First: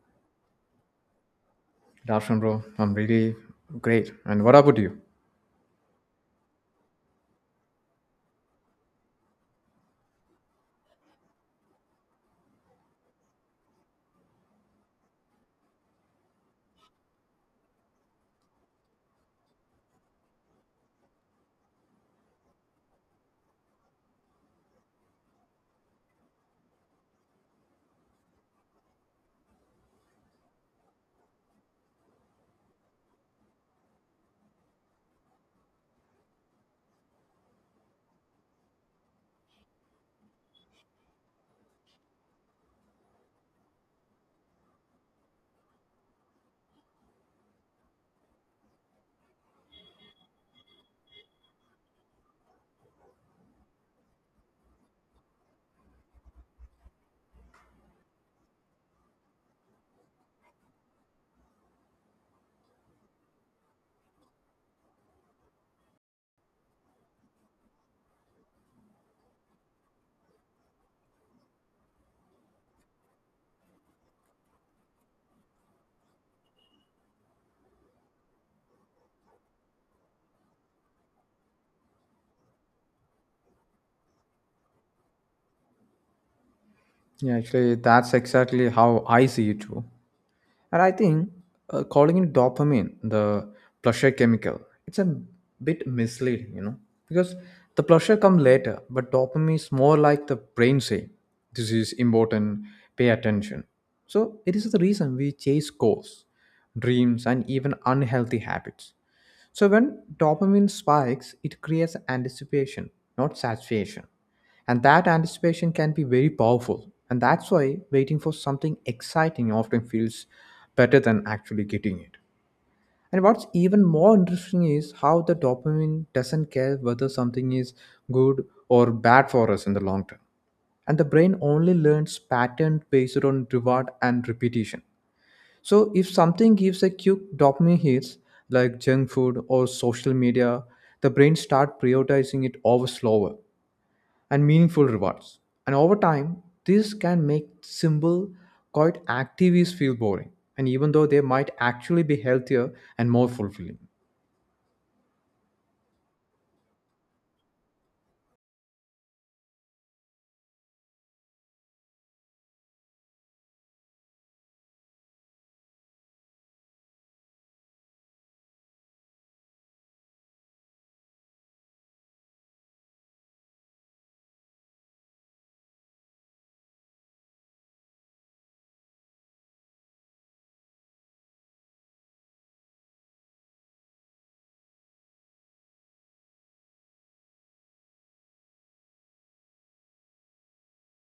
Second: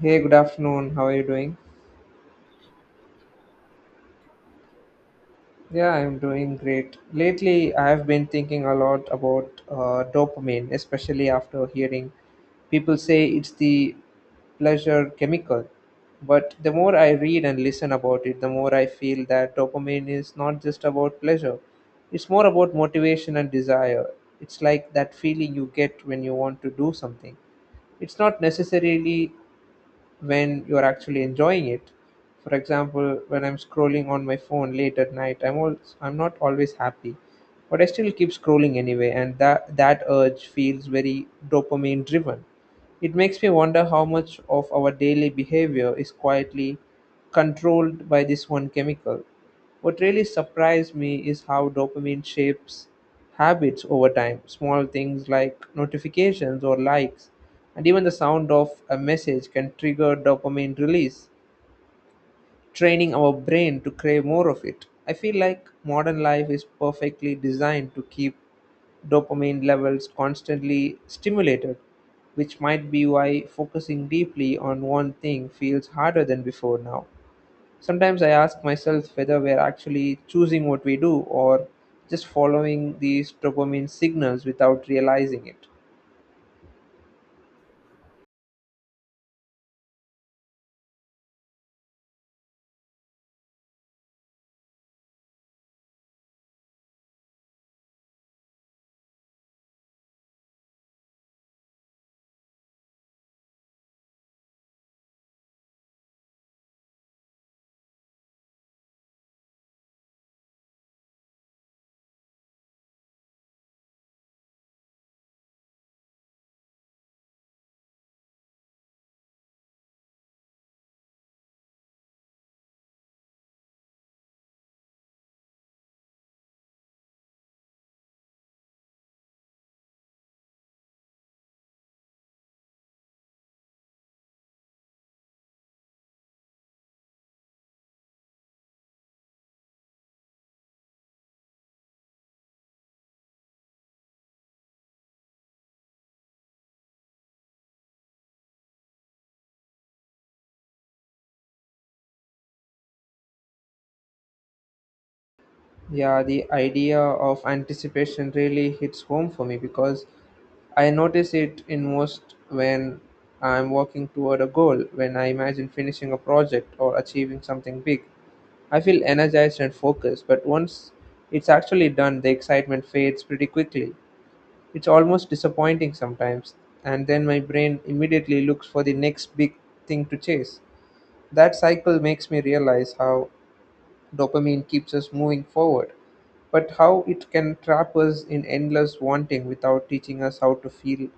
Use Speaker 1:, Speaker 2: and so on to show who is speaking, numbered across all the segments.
Speaker 1: Hey, good afternoon. How are you doing?
Speaker 2: Good afternoon, bro. I'm really great. And what about you?
Speaker 1: Yeah, I'm doing great. Lately, I've been thinking a lot about dopamine, especially after hearing people say it's the pleasure chemical. But the more I read and listen about it, the more I feel that dopamine is not just about pleasure, it's more about motivation and desire. It's like that feeling you get when you want to do something. It's not necessarily when you're actually enjoying it. For example, when I'm scrolling on my phone late at night, I'm not always happy, but I still keep scrolling anyway, and that urge feels very dopamine driven. It makes me wonder how much of our daily behavior is quietly controlled by this one chemical. What really surprised me is how dopamine shapes habits over time. Small things like notifications or likes, and even the sound of a message can trigger dopamine release, training our brain to crave more of it. I feel like modern life is perfectly designed to keep dopamine levels constantly stimulated, which might be why focusing deeply on one thing feels harder than before now. Sometimes I ask myself whether we're actually choosing what we do or just following these dopamine signals without realizing it.
Speaker 2: Yeah, actually, that's exactly how I see it too. And I think calling it dopamine, the pleasure chemical, it's a bit misleading, you know, because the pleasure comes later, but dopamine is more like the brain saying, this is important, pay attention. So it is the reason we chase goals, dreams, and even unhealthy habits. So when dopamine spikes, it creates anticipation, not satisfaction. And that anticipation can be very powerful. And that's why waiting for something exciting often feels better than actually getting it. And what's even more interesting is how the dopamine doesn't care whether something is good or bad for us in the long term. And the brain only learns pattern based on reward and repetition. So if something gives a quick dopamine hits like junk food or social media, the brain start prioritizing it over slower and meaningful rewards. And over time, this can make simple, quiet activities feel boring. And even though they might actually be healthier and more fulfilling.
Speaker 1: Yeah, the idea of anticipation really hits home for me because I notice it in most when I'm working toward a goal, when I imagine finishing a project or achieving something big. I feel energized and focused, but once it's actually done, the excitement fades pretty quickly. It's almost disappointing sometimes, and then my brain immediately looks for the next big thing to chase. That cycle makes me realize how dopamine keeps us moving forward, but how it can trap us in endless wanting without teaching us how to feel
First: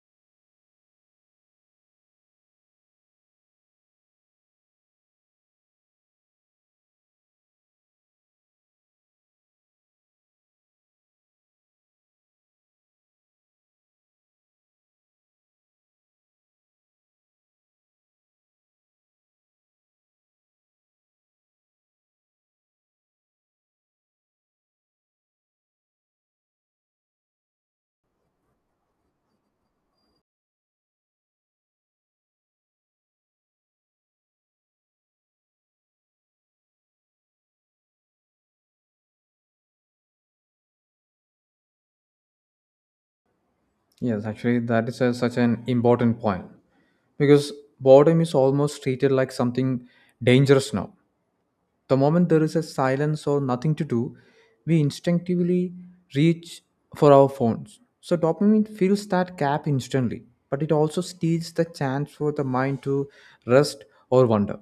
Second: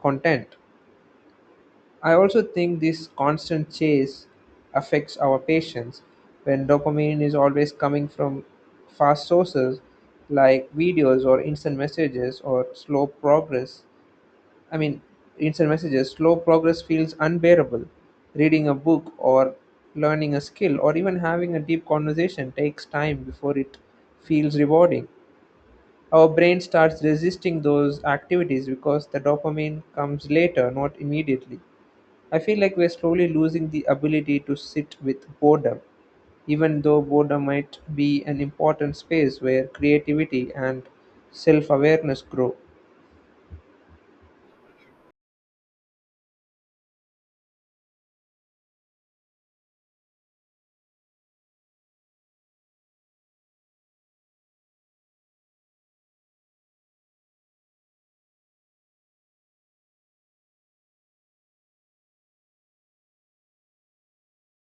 Speaker 1: content. I also think this constant chase affects our patience when dopamine is always coming from fast sources like videos or instant messages or slow progress. I mean, instant messages, slow progress feels unbearable. Reading a book or learning a skill or even having a deep conversation takes time before it feels rewarding. Our brain starts resisting those activities because the dopamine comes later, not immediately. I feel like we're slowly losing the ability to sit with boredom, even though boredom might be an important space where creativity and self awareness grow.
Speaker 2: Yes, actually, such an important point because boredom is almost treated like something dangerous now. The moment there is a silence or nothing to do, we instinctively reach for our phones. So dopamine fills that gap instantly, but it also steals the chance for the mind to rest or wonder.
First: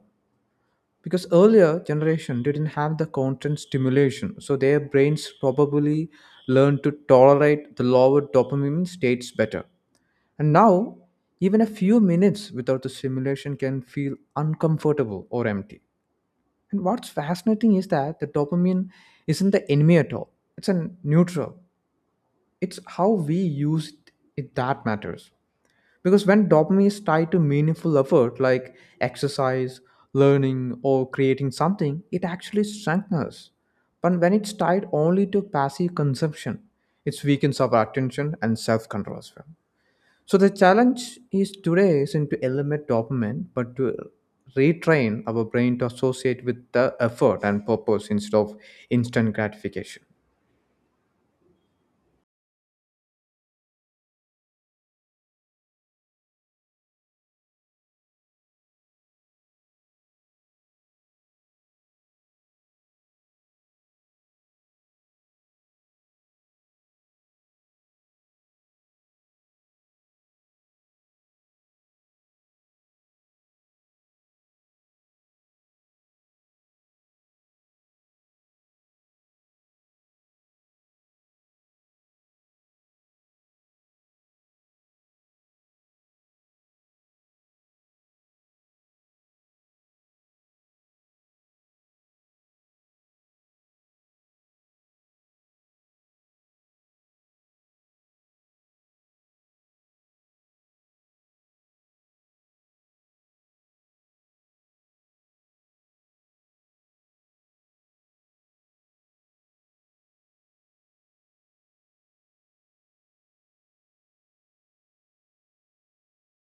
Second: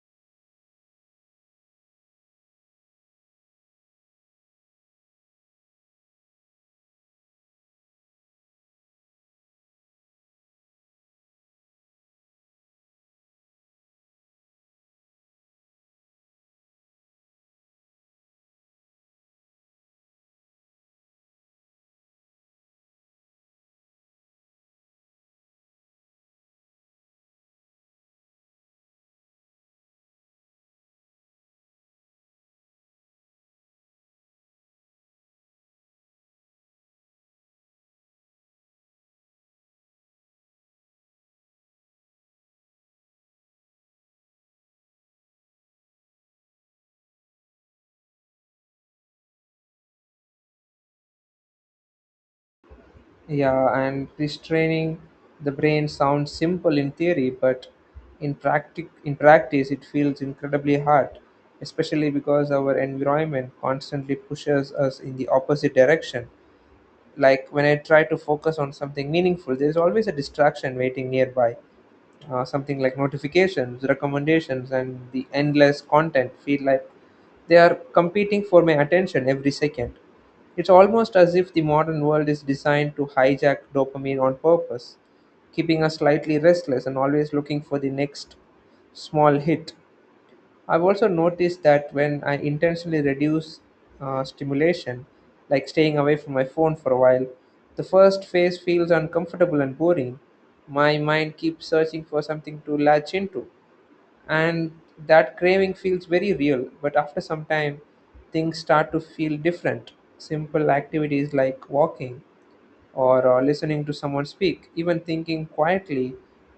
Speaker 2: Because earlier generation didn't have the constant stimulation, so their brains probably learned to tolerate the lower dopamine states better. And now, even a few minutes without the stimulation can feel uncomfortable or empty. And what's fascinating is that the dopamine isn't the enemy at all. It's a neutral. It's how we use it that matters. Because when dopamine is tied to meaningful effort like exercise, learning, or creating something, it actually strengthens us. But when it's tied only to passive consumption, it weakens our attention and self control as well. So the challenge is today isn't to eliminate dopamine, but to retrain our brain to associate with the effort and purpose instead of instant gratification.
Speaker 1: Yeah, and restraining the brain sounds simple in theory, but in practice it feels incredibly hard, especially because our environment constantly pushes us in the opposite direction. Like when I try to focus on something meaningful, there's always a distraction waiting nearby. Uh, something like notifications, recommendations, and the endless content feel like they are competing for my attention every second. It's almost as if the modern world is designed to hijack dopamine on purpose, keeping us slightly restless and always looking for the next small hit. I've also noticed that when I intentionally reduce stimulation, like staying away from my phone for a while, the first phase feels uncomfortable and boring. My mind keeps searching for something to latch into, and that craving feels very real. But after some time, things start to feel different. Simple activities like walking or listening to someone speak, even thinking quietly,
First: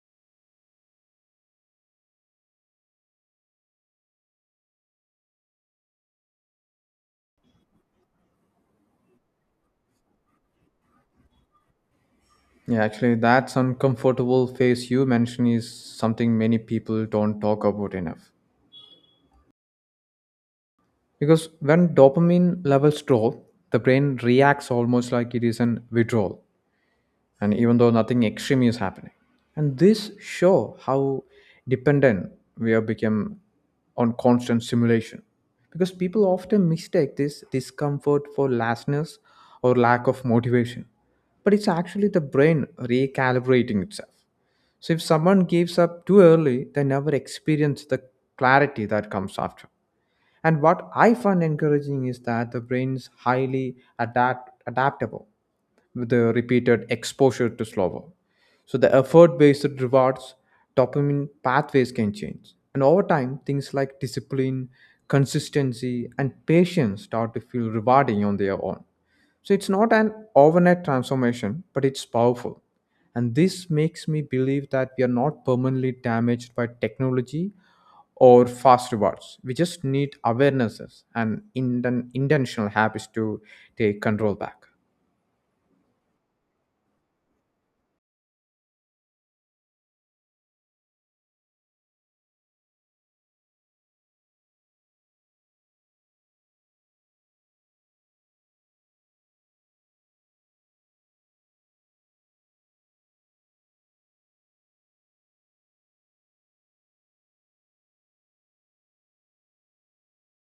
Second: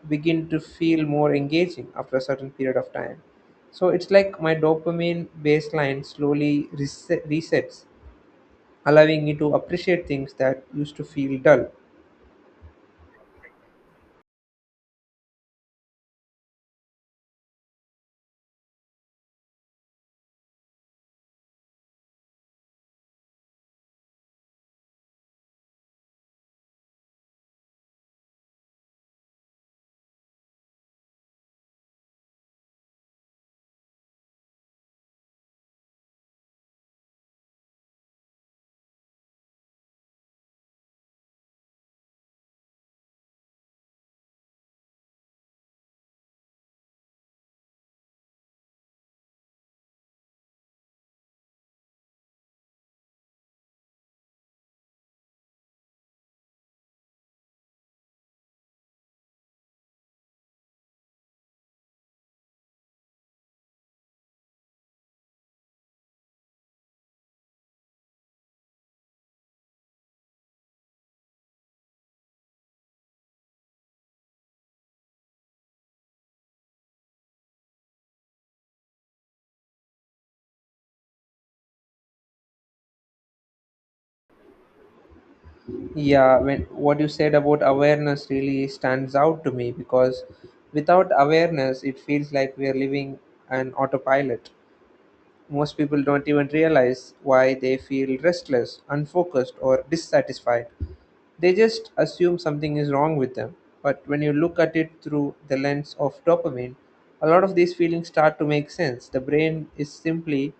Speaker 1: begin to feel more engaging after a certain period of time. So it's like my dopamine baseline slowly resets, allowing me to appreciate things that used to feel dull.
Speaker 2: Yeah, actually, that's uncomfortable phase you mentioned is something many people don't talk about enough. Because when dopamine levels drop, the brain reacts almost like it is an withdrawal. And even though nothing extreme is happening and this show how dependent we have become on constant simulation, because people often mistake this discomfort for lassness or lack of motivation, but it's actually the brain recalibrating itself. So if someone gives up too early they never experience the clarity that comes after. And what I find encouraging is that the brain is highly adaptable with the repeated exposure to slower. So the effort-based rewards dopamine pathways can change. And over time, things like discipline, consistency, and patience start to feel rewarding on their own. So it's not an overnight transformation, but it's powerful. And this makes me believe that we are not permanently damaged by technology or fast rewards. We just need awarenesses and intentional habits to take control back.
Speaker 1: Yeah, when what you said about awareness really stands out to me because without awareness, it feels like we are living an autopilot. Most people don't even realize why they feel restless, unfocused, or dissatisfied. They just assume something is wrong with them. But when you look at it through the lens of dopamine, a lot of these feelings start to make sense. The brain is simply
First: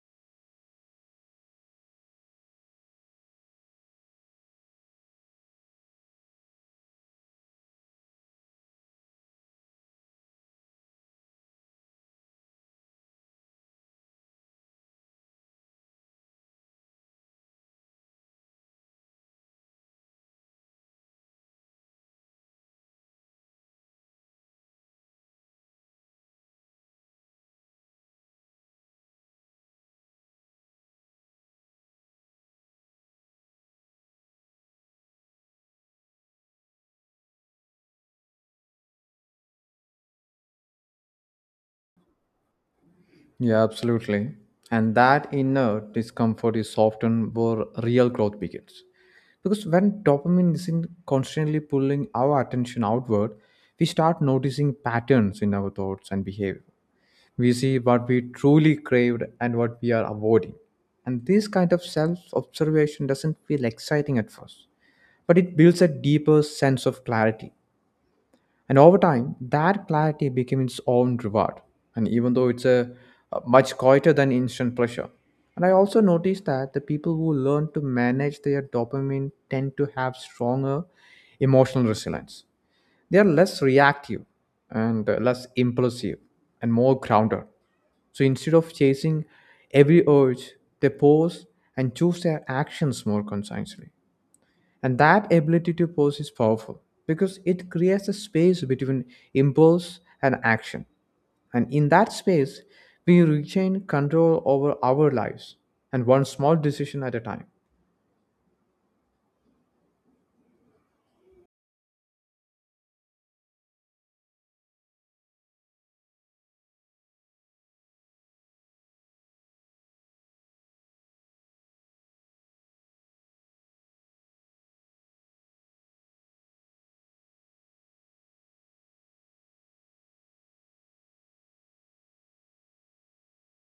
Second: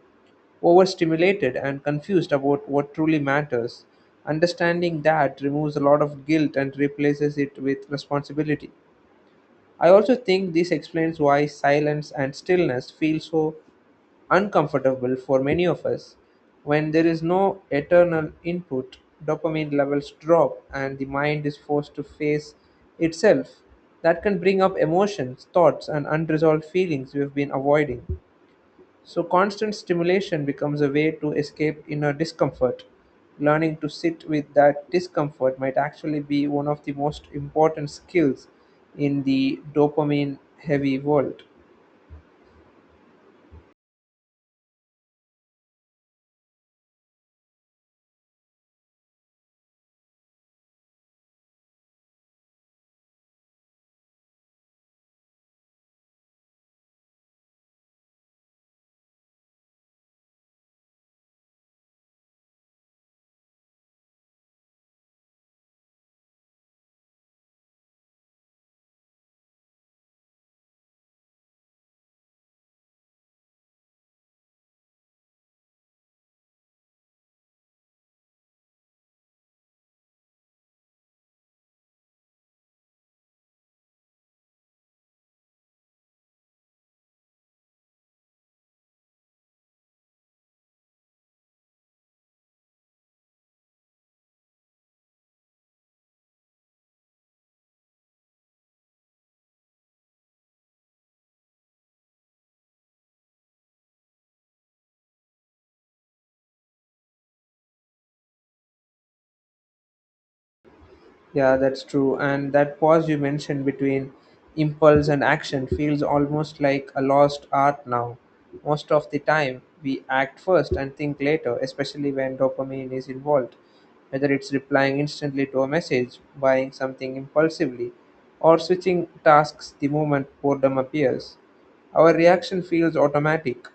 Speaker 1: overstimulated and confused about what truly matters. Understanding that removes a lot of guilt and replaces it with responsibility. I also think this explains why silence and stillness feel so uncomfortable for many of us. When there is no eternal input, dopamine levels drop and the mind is forced to face itself. That can bring up emotions, thoughts, and unresolved feelings we have been avoiding. So constant stimulation becomes a way to escape inner discomfort. Learning to sit with that discomfort might actually be one of the most important skills in the dopamine heavy world.
Speaker 2: Yeah, absolutely. And that inner discomfort is often where real growth begins. Because when dopamine isn't constantly pulling our attention outward, we start noticing patterns in our thoughts and behavior. We see what we truly craved and what we are avoiding. And this kind of self observation doesn't feel exciting at first, but it builds a deeper sense of clarity. And over time, that clarity became its own reward. And even though a much quieter than instant pleasure. And I also noticed that the people who learn to manage their dopamine tend to have stronger emotional resilience. They are less reactive and less impulsive and more grounded. So instead of chasing every urge, they pause and choose their actions more consciously. And that ability to pause is powerful because it creates a space between impulse and action. And in that space, we regain control over our lives and one small decision at a time.
Speaker 1: Yeah, that's true. And that pause you mentioned between impulse and action feels almost like a lost art now. Most of the time, we act first and think later, especially when dopamine is involved. Whether it's replying instantly to a message, buying something impulsively, or switching tasks the moment boredom appears, our reaction feels automatic.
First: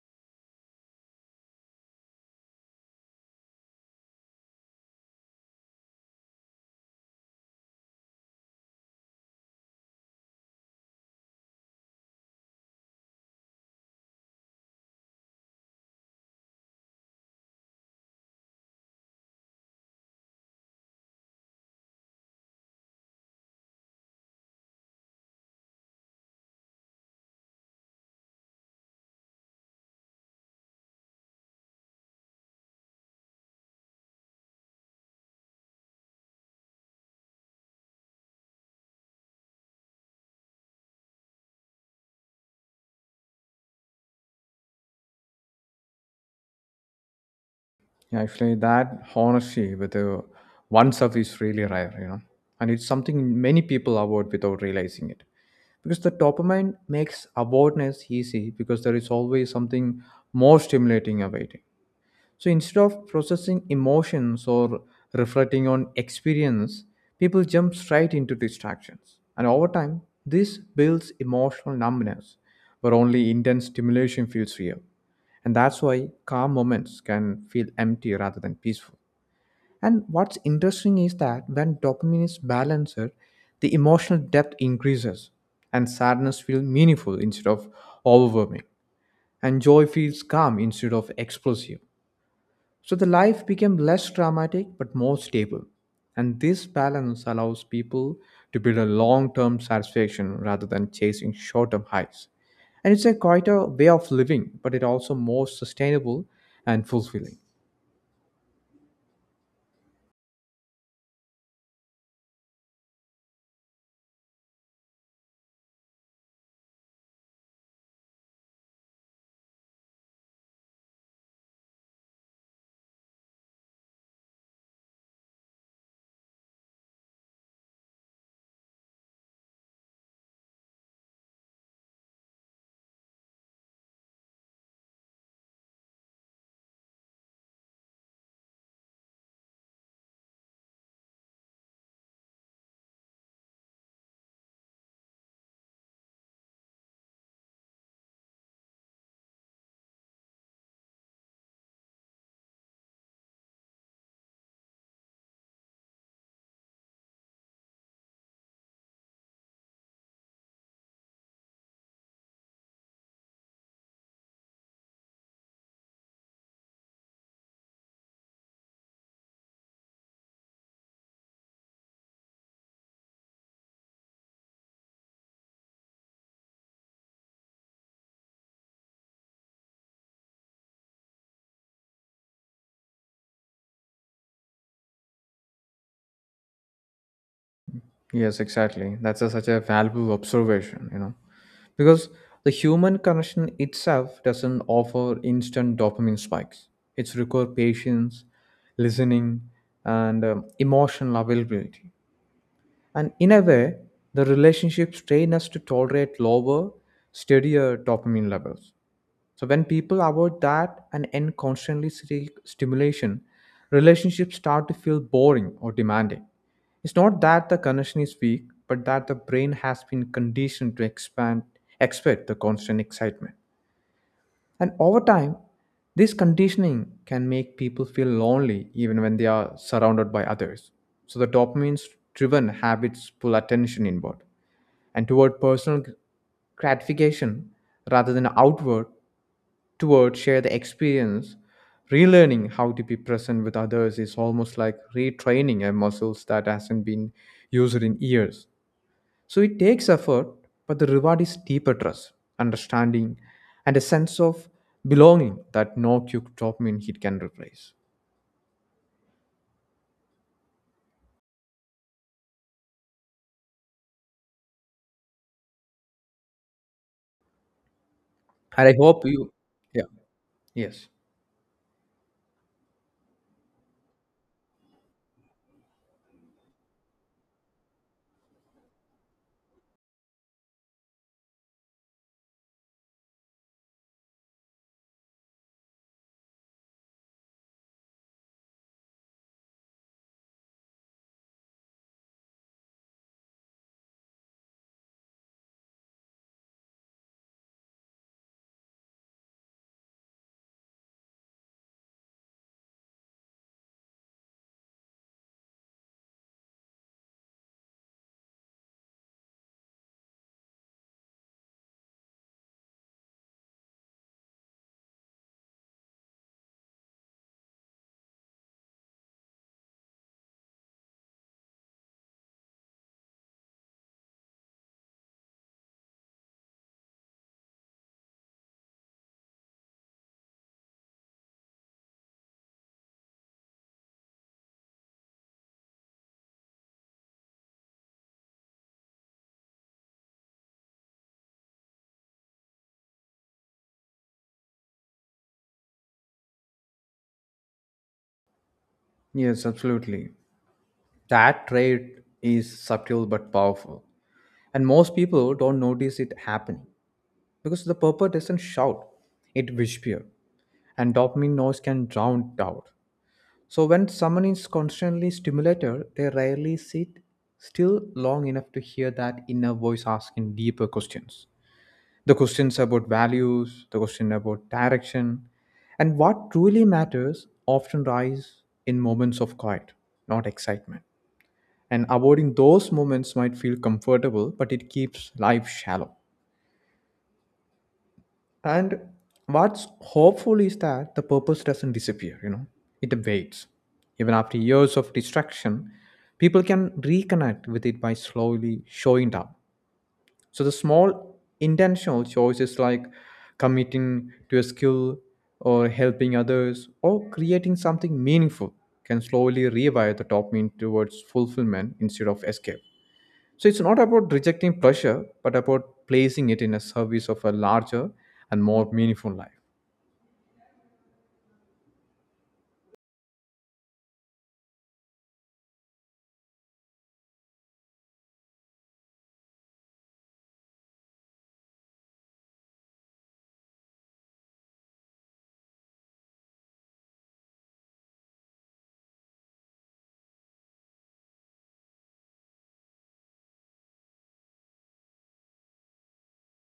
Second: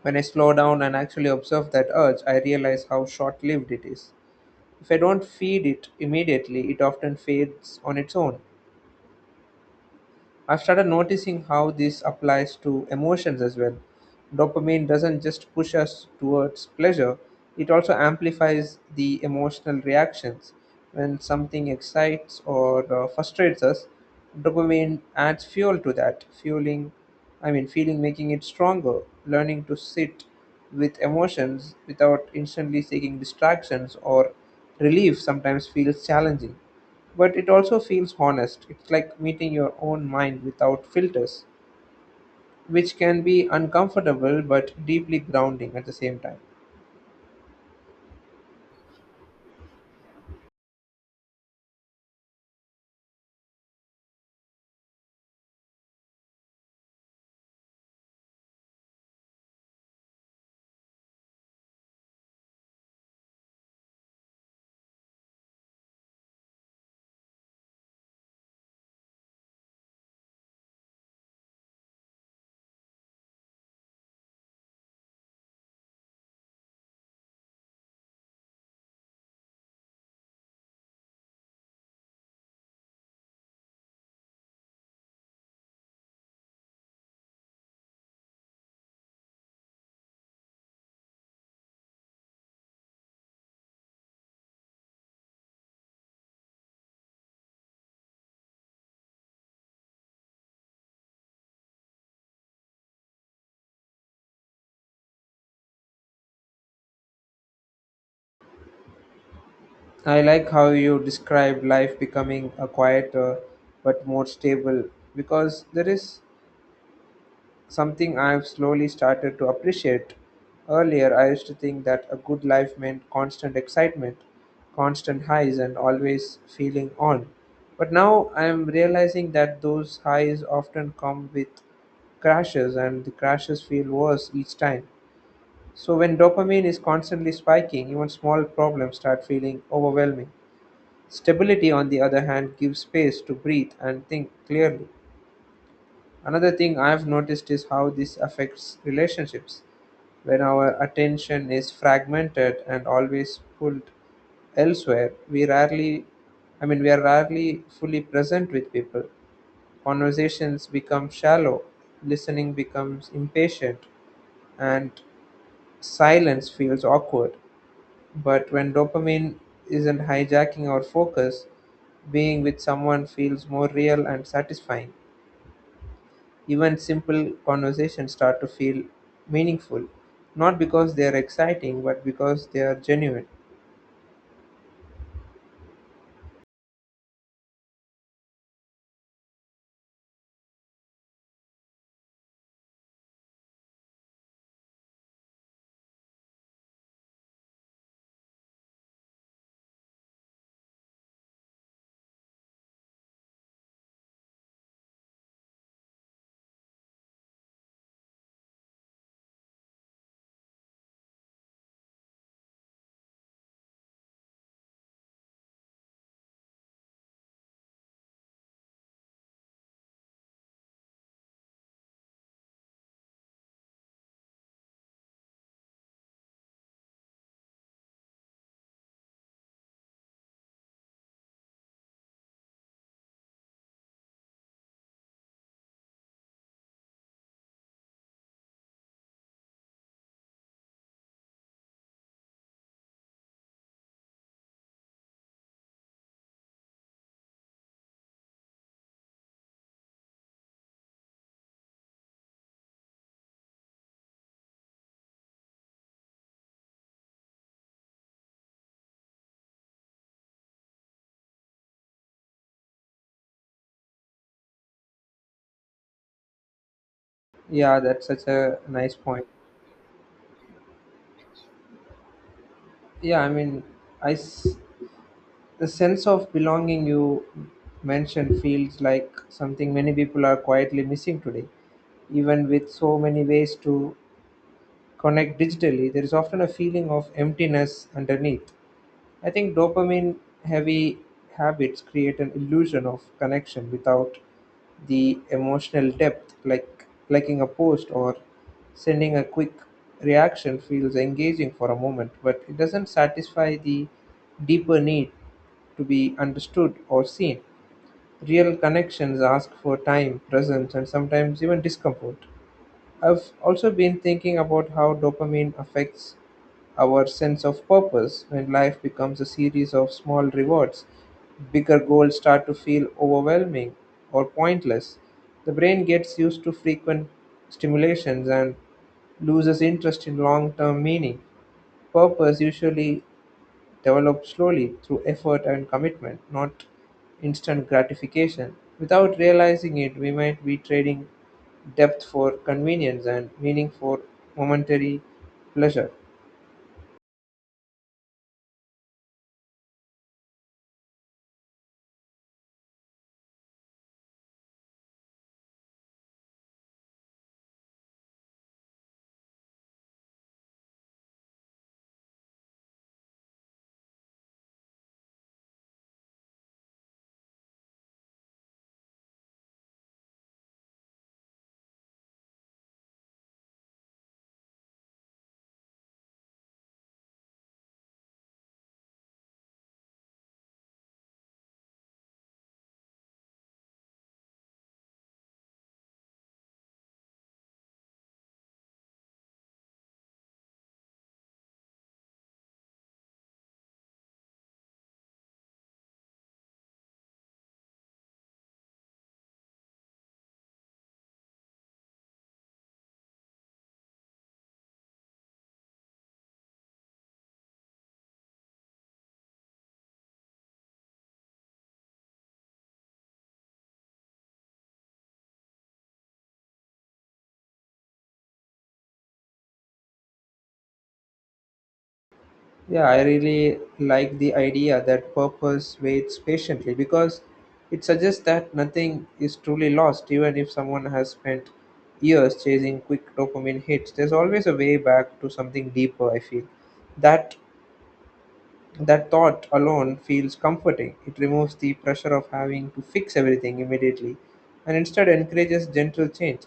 Speaker 1: When I slow down and actually observe that urge, I realize how short lived it is. If I don't feed it immediately, it often fades on its own. I've started noticing how this applies to emotions as well. Dopamine doesn't just push us towards pleasure, it also amplifies the emotional reactions. When something excites or frustrates us, dopamine adds fuel to that, feeling making it stronger. Learning to sit with emotions without instantly seeking distractions or relief sometimes feels challenging, but it also feels honest. It's like meeting your own mind without filters, which can be uncomfortable but deeply grounding at the same time.
Speaker 2: Yeah, actually, that honesty with oneself is really rare, you know, and it's something many people avoid without realizing it. Because the dopamine makes avoidance easy because there is always something more stimulating awaiting. So instead of processing emotions or reflecting on experience, people jump straight into distractions. And over time, this builds emotional numbness where only intense stimulation feels real. And that's why calm moments can feel empty rather than peaceful. And what's interesting is that when dopamine is balanced, the emotional depth increases and sadness feels meaningful instead of overwhelming. And joy feels calm instead of explosive. So the life became less dramatic but more stable. And this balance allows people to build a long term satisfaction rather than chasing short term highs. And it's a quieter way of living, but it also more sustainable and fulfilling.
Speaker 1: I like how you describe life becoming a quieter but more stable, because there is something I've slowly started to appreciate. Earlier, I used to think that a good life meant constant excitement, constant highs, and always feeling on. But now I'm realizing that those highs often come with crashes, and the crashes feel worse each time. So when dopamine is constantly spiking, even small problems start feeling overwhelming. Stability, on the other hand, gives space to breathe and think clearly. Another thing I have noticed is how this affects relationships. When our attention is fragmented and always pulled elsewhere, we are rarely fully present with people. Conversations become shallow, listening becomes impatient, and silence feels awkward. But when dopamine isn't hijacking our focus, being with someone feels more real and satisfying. Even simple conversations start to feel meaningful, not because they are exciting, but because they are genuine.
Speaker 2: Yes, exactly. Such a valuable observation, you know, because the human connection itself doesn't offer instant dopamine spikes. It's require patience, listening, and emotional availability. And in a way, the relationships train us to tolerate lower, steadier dopamine levels. So when people avoid that and end constantly seek stimulation, relationships start to feel boring or demanding. It's not that the connection is weak, but that the brain has been conditioned to expand expect the constant excitement. And over time, this conditioning can make people feel lonely even when they are surrounded by others. So the dopamine driven habits pull attention inward and toward personal gratification rather than outward toward share the experience. Relearning how to be present with others is almost like retraining a muscles that hasn't been used in years. So it takes effort, but the reward is deeper trust, understanding, and a sense of belonging that no quick dopamine hit can replace.
Speaker 1: Yeah, that's such a
Speaker 2: And I
Speaker 1: nice
Speaker 2: hope
Speaker 1: point.
Speaker 2: you, yeah, yes,
Speaker 1: Yeah, I mean, I s- the sense of belonging you mentioned feels like something many people are quietly missing today. Even with so many ways to connect digitally, there is often a feeling of emptiness underneath. I think dopamine heavy habits create an illusion of connection without the emotional depth. Like liking a post or sending a quick reaction feels engaging for a moment, but it doesn't satisfy the deeper need to be understood or seen. Real connections ask for time, presence, and sometimes even discomfort. I've also been thinking about how dopamine affects our sense of purpose when life becomes a series of small rewards. Bigger goals start to feel overwhelming or pointless. The brain gets used to frequent stimulations and loses interest in long term meaning. Purpose usually develop slowly through effort and commitment, not instant gratification. Without realizing it, we might be trading depth for convenience and meaning for momentary pleasure.
Speaker 2: yes, absolutely. That trait is subtle but powerful. And most people don't notice it happening because the purpose doesn't shout, it whispers. And dopamine noise can drown it out. So when someone is constantly stimulated, they rarely sit still long enough to hear that inner voice asking deeper questions. The questions about values, the question about direction, and what truly matters often rise in moments of quiet, not excitement. And avoiding those moments might feel comfortable, but it keeps life shallow. And what's hopeful is that the purpose doesn't disappear, you know, it abates. Even after years of distraction, people can reconnect with it by slowly showing up. So the small intentional choices like committing to a skill or helping others or creating something meaningful can slowly revive the dopamine towards fulfillment instead of escape. So it's not about rejecting pressure, but about placing it in a service of a larger and more meaningful life.
Speaker 1: Yeah, I really like the idea that purpose waits patiently, because it suggests that nothing is truly lost, even if someone has spent years chasing quick dopamine hits. There's always a way back to something deeper, I feel. That That thought alone feels comforting. It removes the pressure of having to fix everything immediately and instead encourages gentle change.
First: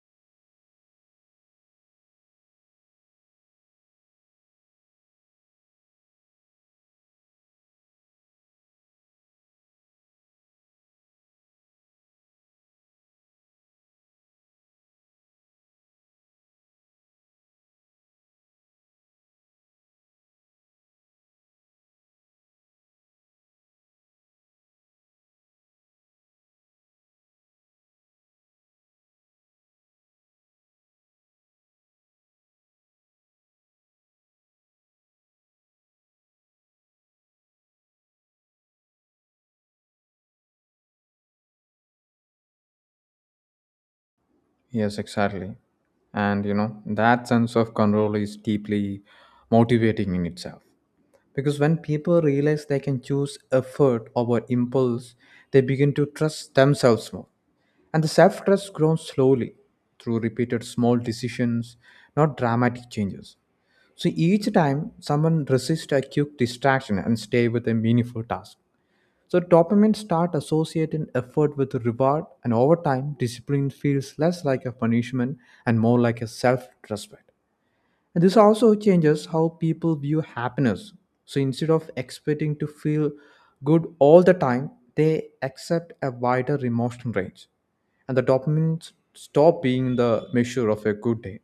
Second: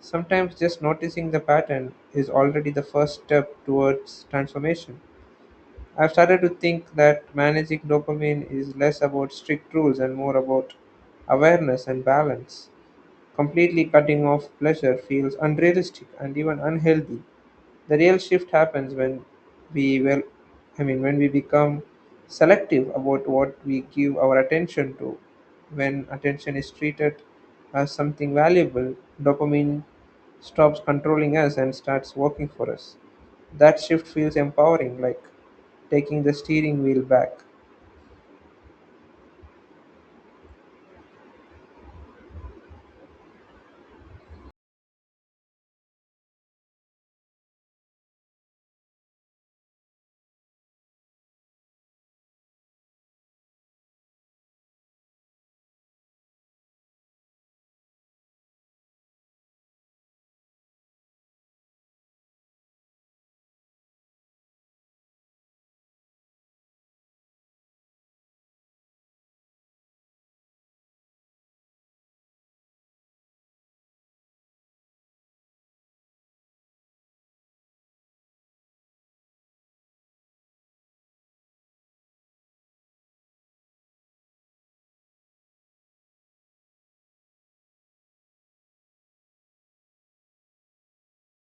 Speaker 1: Sometimes just noticing the pattern is already the first step towards transformation. I've started to think that managing dopamine is less about strict rules and more about awareness and balance. Completely cutting off pleasure feels unrealistic and even unhealthy. The real shift happens when we well I mean when we become selective about what we give our attention to. When attention is treated as something valuable, dopamine stops controlling us and starts working for us. That shift feels empowering, like taking the steering wheel back.
Speaker 2: Yes, exactly. And you know, that sense of control is deeply motivating in itself. Because when people realize they can choose effort over impulse, they begin to trust themselves more. And the self trust grows slowly through repeated small decisions, not dramatic changes. So each time someone resists a quick distraction and stay with a meaningful task, so dopamine start associating effort with reward and over time discipline feels less like a punishment and more like a self-respect. And this also changes how people view happiness. So instead of expecting to feel good all the time, they accept a wider emotional range. And the dopamine stop being the measure of a good day.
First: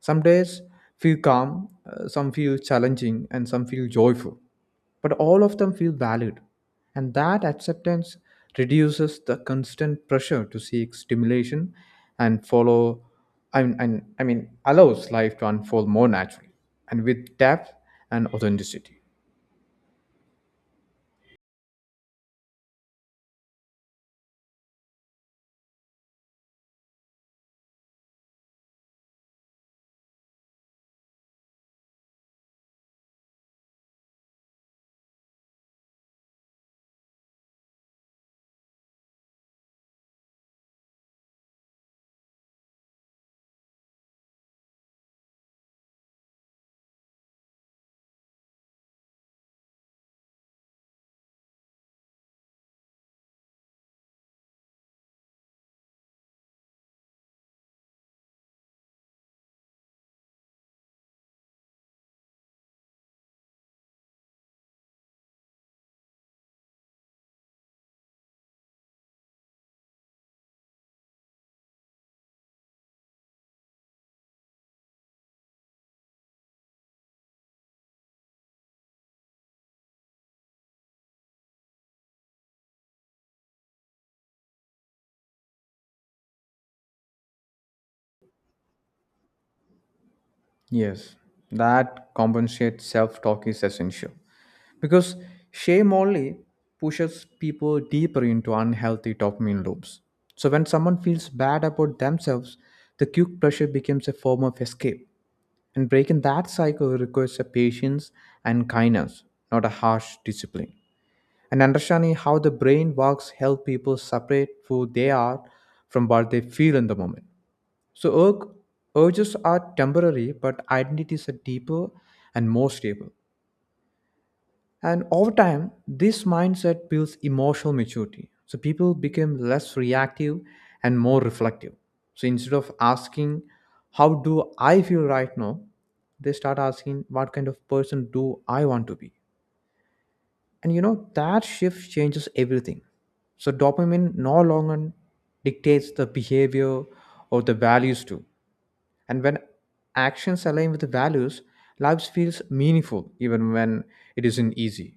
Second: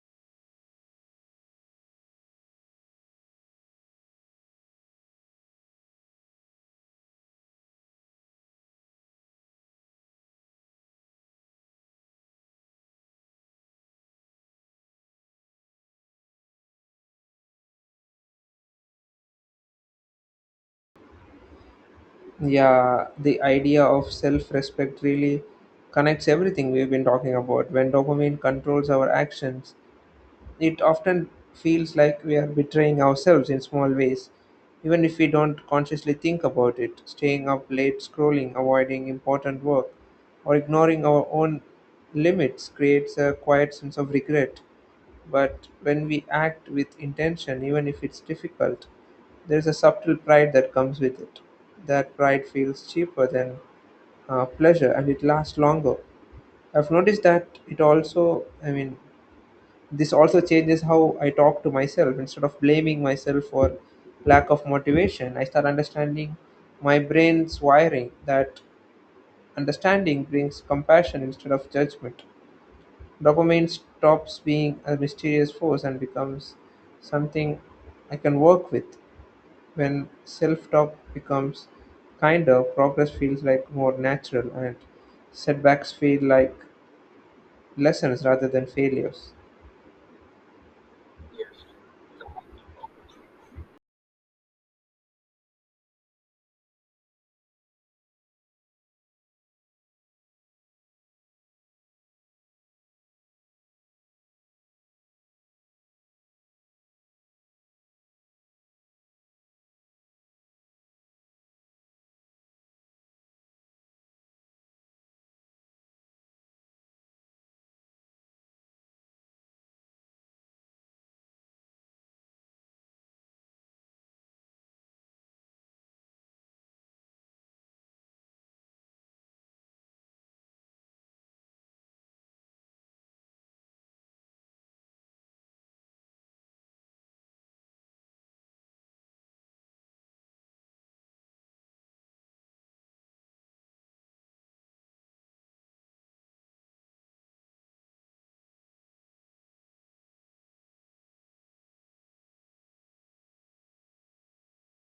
Speaker 2: Some days feel calm, some feel challenging, and some feel joyful but all of them feel valued. And that acceptance reduces the constant pressure to seek stimulation and I mean allows life to unfold more naturally and with depth and authenticity.
Speaker 1: Yeah, the idea of self respect really connects everything we've been talking about. When dopamine controls our actions, it often feels like we are betraying ourselves in small ways, even if we don't consciously think about it. Staying up late, scrolling, avoiding important work, or ignoring our own limits creates a quiet sense of regret. But when we act with intention, even if it's difficult, there is a subtle pride that comes with it. That pride feels cheaper than pleasure, and it lasts longer. I've noticed that it also, I mean, this also changes how I talk to myself. Instead of blaming myself for lack of motivation, I start understanding my brain's wiring. That understanding brings compassion instead of judgment. Dopamine stops being a mysterious force and becomes something I can work with. When self talk becomes kinder, progress feels like more natural and setbacks feel like lessons rather than failures.
Speaker 2: Yes, that compensates self talk is essential because shame only pushes people deeper into unhealthy dopamine loops. So when someone feels bad about themselves, the cue pressure becomes a form of escape. And breaking that cycle requires a patience and kindness, not a harsh discipline. And understanding how the brain works help people separate who they are from what they feel in the moment. So urges are temporary, but identities are deeper and more stable. And over time, this mindset builds emotional maturity. So people become less reactive and more reflective. So instead of asking, "How do I feel right now?" they start asking, "What kind of person do I want to be?" And you know, that shift changes everything. So dopamine no longer dictates the behavior or the values too. And when actions align with the values, life feels meaningful even when it isn't easy.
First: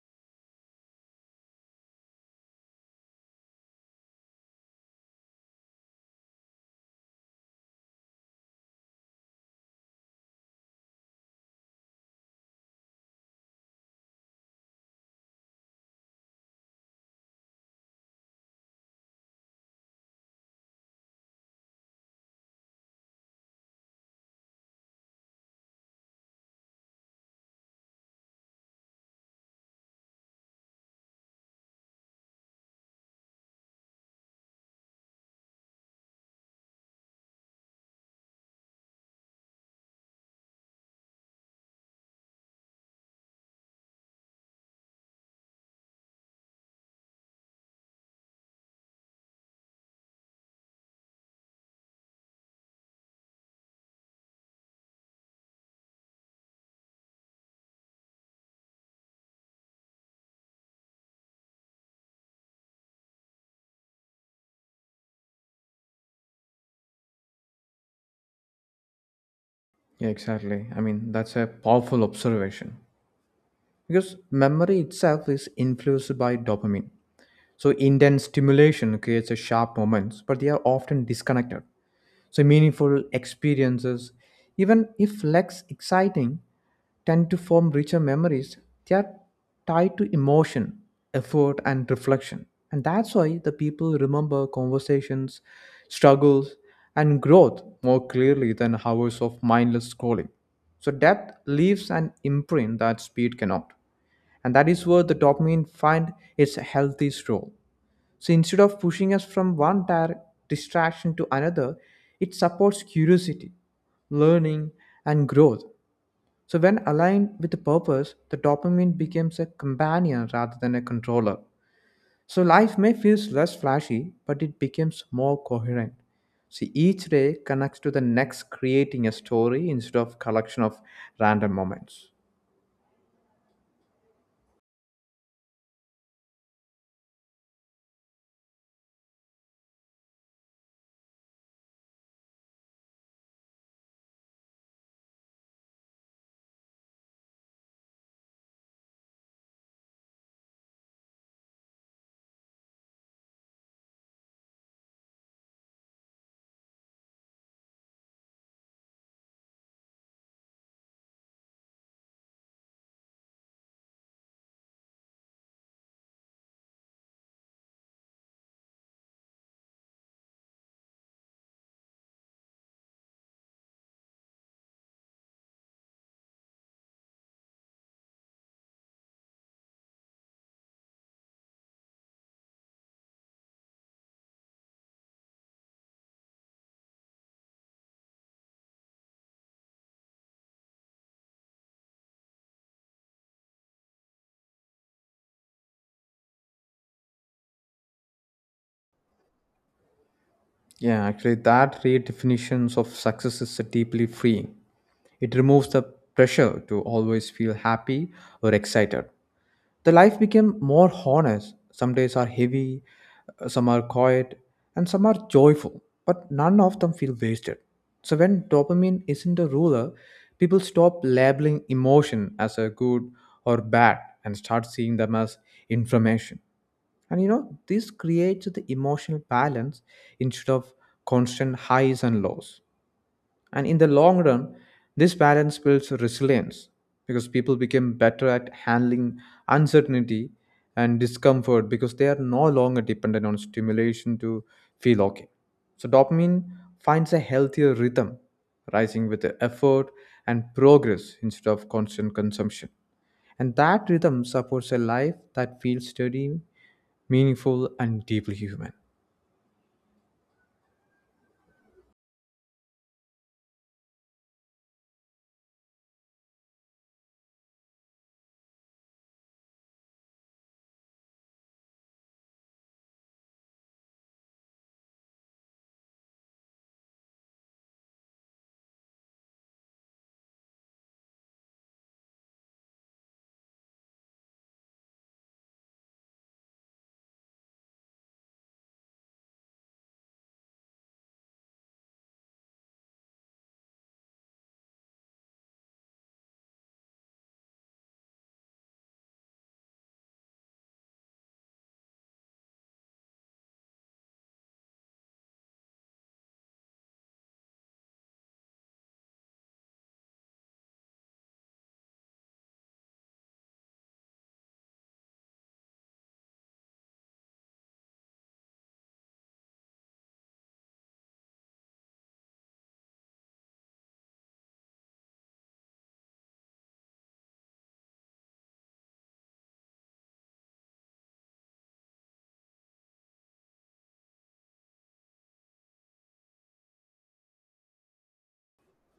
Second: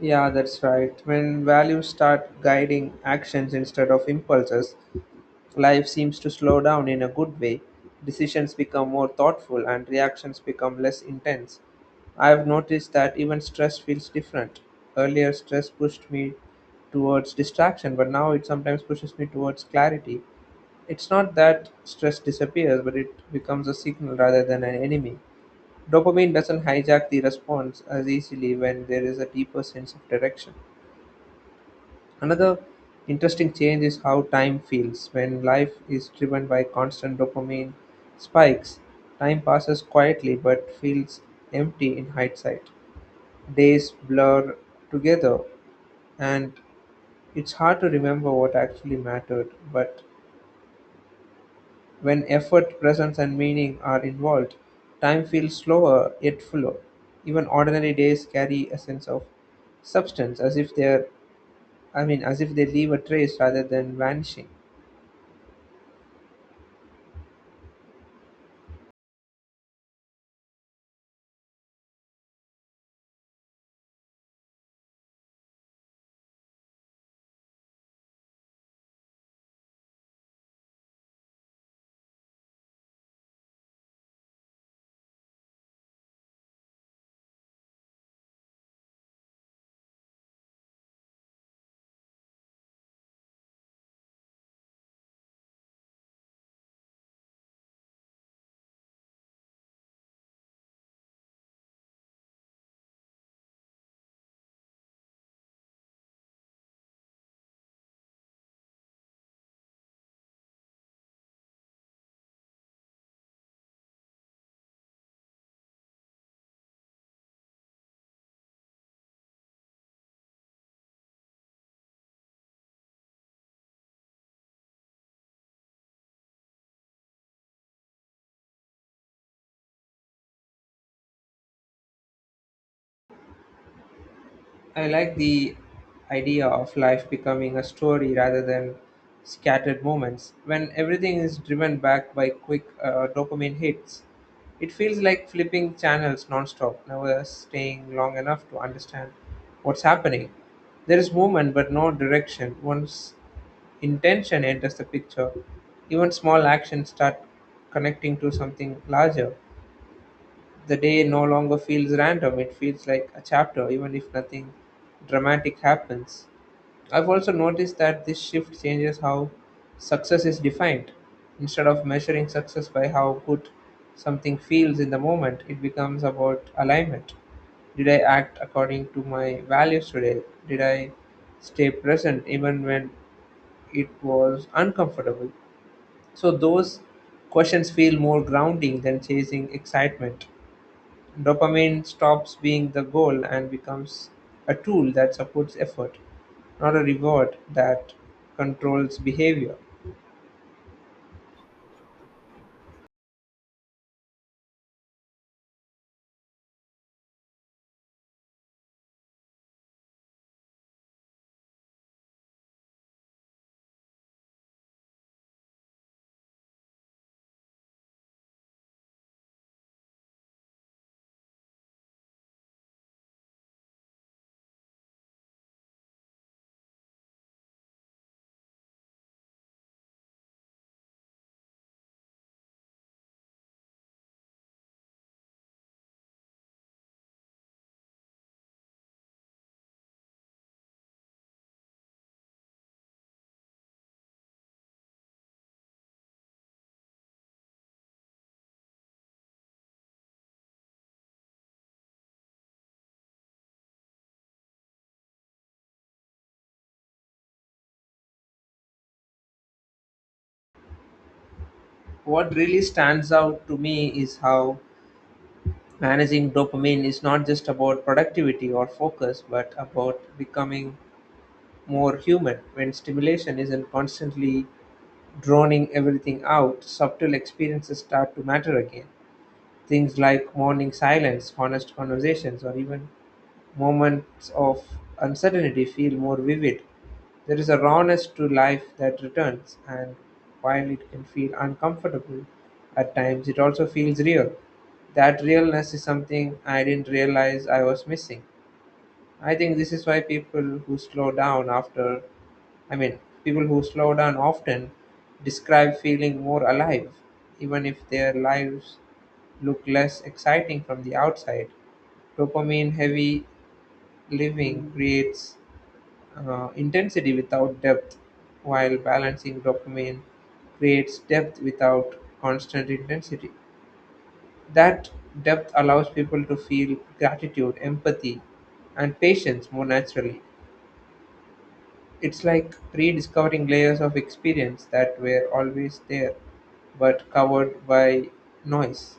Speaker 1: Yeah, that's right. When values start guiding actions instead of impulses, life seems to slow down in a good way. Decisions become more thoughtful and reactions become less intense. I've noticed that even stress feels different. Earlier, stress pushed me towards distraction, but now it sometimes pushes me towards clarity. It's not that stress disappears, but it becomes a signal rather than an enemy. Dopamine doesn't hijack the response as easily when there is a deeper sense of direction. Another interesting change is how time feels. When life is driven by constant dopamine spikes, time passes quietly but feels empty in hindsight. Days blur together, and it's hard to remember what actually mattered. But when effort, presence, and meaning are involved, time feels slower yet fuller. Even ordinary days carry a sense of substance, as if they leave a trace rather than vanishing.
Speaker 2: Yeah, exactly. I mean, that's a powerful observation because memory itself is influenced by dopamine. So intense stimulation creates a sharp moments, but they are often disconnected. So meaningful experiences, even if less exciting, tend to form richer memories. They are tied to emotion, effort and reflection. And that's why the people remember conversations, struggles, and growth more clearly than hours of mindless scrolling. So depth leaves an imprint that speed cannot. And that is where the dopamine find its healthiest role. So instead of pushing us from one dire distraction to another, it supports curiosity, learning, and growth. So when aligned with the purpose, the dopamine becomes a companion rather than a controller. So life may feel less flashy, but it becomes more coherent. See, each day connects to the next, creating a story instead of collection of random moments.
Speaker 1: I like the idea of life becoming a story rather than scattered moments. When everything is driven back by quick dopamine hits, it feels like flipping channels nonstop, never staying long enough to understand what's happening. There is movement but no direction. Once intention enters the picture, even small actions start connecting to something larger. The day no longer feels random, it feels like a chapter, even if nothing dramatic happens. I've also noticed that this shift changes how success is defined. Instead of measuring success by how good something feels in the moment, it becomes about alignment. Did I act according to my values today? Did I stay present even when it was uncomfortable? So, those questions feel more grounding than chasing excitement. Dopamine stops being the goal and becomes a tool that supports effort, not a reward that controls behavior.
Speaker 2: Yeah, actually, that redefinitions of success is deeply freeing. It removes the pressure to always feel happy or excited. The life became more honest. Some days are heavy, some are quiet, and some are joyful, but none of them feel wasted. So when dopamine isn't a ruler, people stop labeling emotion as a good or bad and start seeing them as information. And you know, this creates the emotional balance instead of constant highs and lows. And in the long run, this balance builds resilience because people become better at handling uncertainty and discomfort because they are no longer dependent on stimulation to feel okay. So, dopamine finds a healthier rhythm, rising with the effort and progress instead of constant consumption. And that rhythm supports a life that feels steady, meaningful, and deeply human.
Speaker 1: What really stands out to me is how managing dopamine is not just about productivity or focus, but about becoming more human. When stimulation isn't constantly droning everything out, subtle experiences start to matter again. Things like morning silence, honest conversations, or even moments of uncertainty feel more vivid. There is a rawness to life that returns, and while it can feel uncomfortable at times, it also feels real. That realness is something I didn't realize I was missing. I think this is why people who slow down often describe feeling more alive, even if their lives look less exciting from the outside. Dopamine heavy living creates intensity without depth, while balancing dopamine creates depth without constant intensity. That depth allows people to feel gratitude, empathy, and patience more naturally. It's like rediscovering layers of experience that were always there but covered by noise.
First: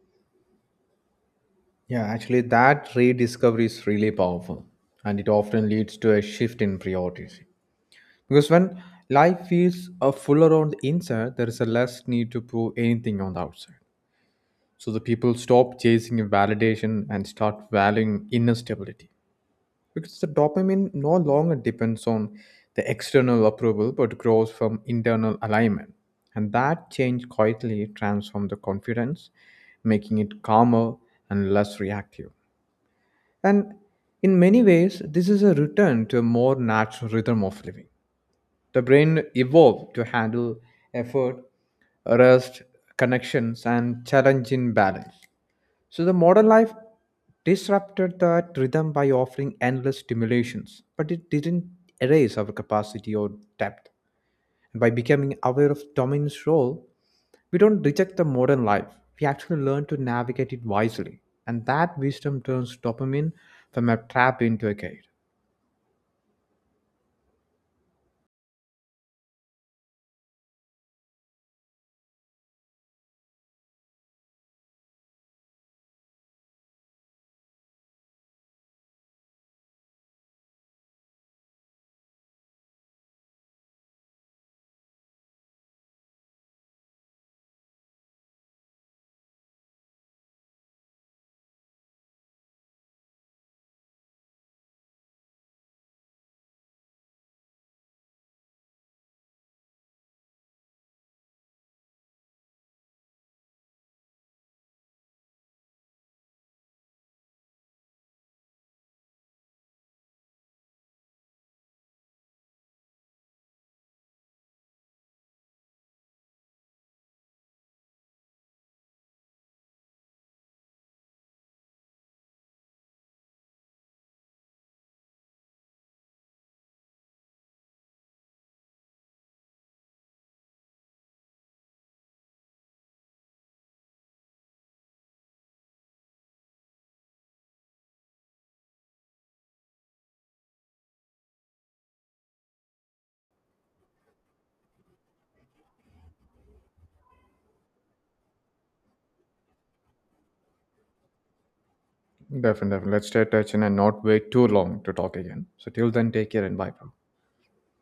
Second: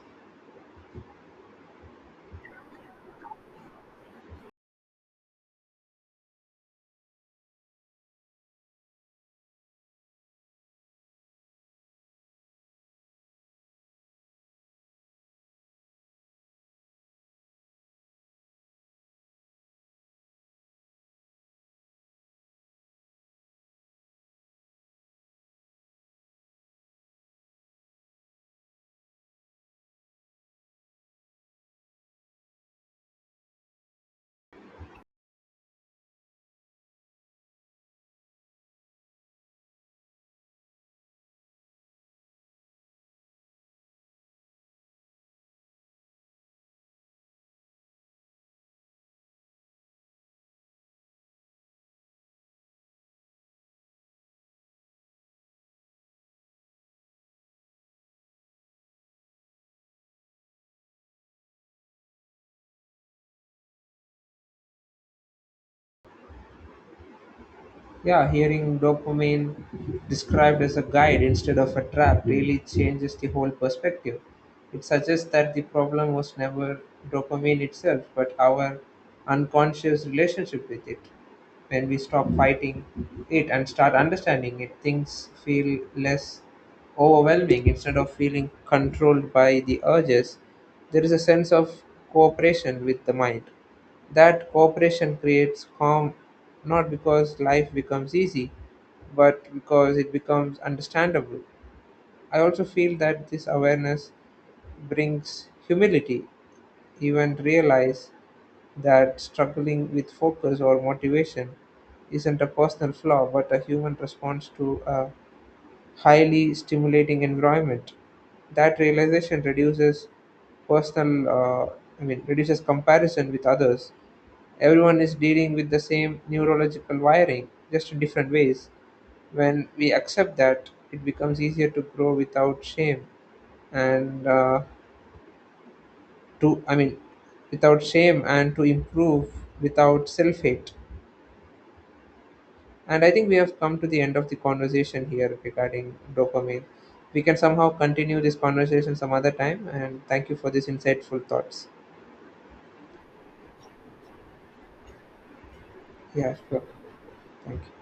Speaker 2: Yeah, actually, that rediscovery is really powerful, and it often leads to a shift in priorities. Because when life feels fuller on the inside, there is a less need to prove anything on the outside. So the people stop chasing validation and start valuing inner stability. Because the dopamine no longer depends on the external approval, but grows from internal alignment. And that change quietly transforms the confidence, making it calmer and less reactive. And in many ways, this is a return to a more natural rhythm of living. The brain evolved to handle effort, rest, connections, and challenging balance. So the modern life disrupted that rhythm by offering endless stimulations, but it didn't erase our capacity or depth. And by becoming aware of dominance role, we don't reject the modern life, we actually learn to navigate it wisely. And that wisdom turns dopamine from a trap into a gate.
Speaker 1: Yeah, hearing dopamine described as a guide instead of a trap really changes the whole perspective. It suggests that the problem was never dopamine itself, but our unconscious relationship with it. When we stop fighting it and start understanding it, things feel less overwhelming. Instead of feeling controlled by the urges, there is a sense of cooperation with the mind. That cooperation creates calm, not because life becomes easy, but because it becomes understandable. I also feel that this awareness brings humility, even realize that struggling with focus or motivation isn't a personal flaw but a human response to a highly stimulating environment. That realization reduces personal, uh, reduces comparison with others everyone is dealing with the same neurological wiring, just in different ways. When we accept that, it becomes easier to grow without shame and to, I mean, without shame and to improve without self hate. And I think we have come to the end of the conversation here regarding dopamine. We can somehow continue this conversation some other time. And thank you for these insightful thoughts.
Speaker 2: Definitely, definitely. Let's stay touching and not wait too long to talk again. So till then, take
Speaker 1: Yeah,
Speaker 2: care and
Speaker 1: sure.
Speaker 2: bye.
Speaker 1: Thank you.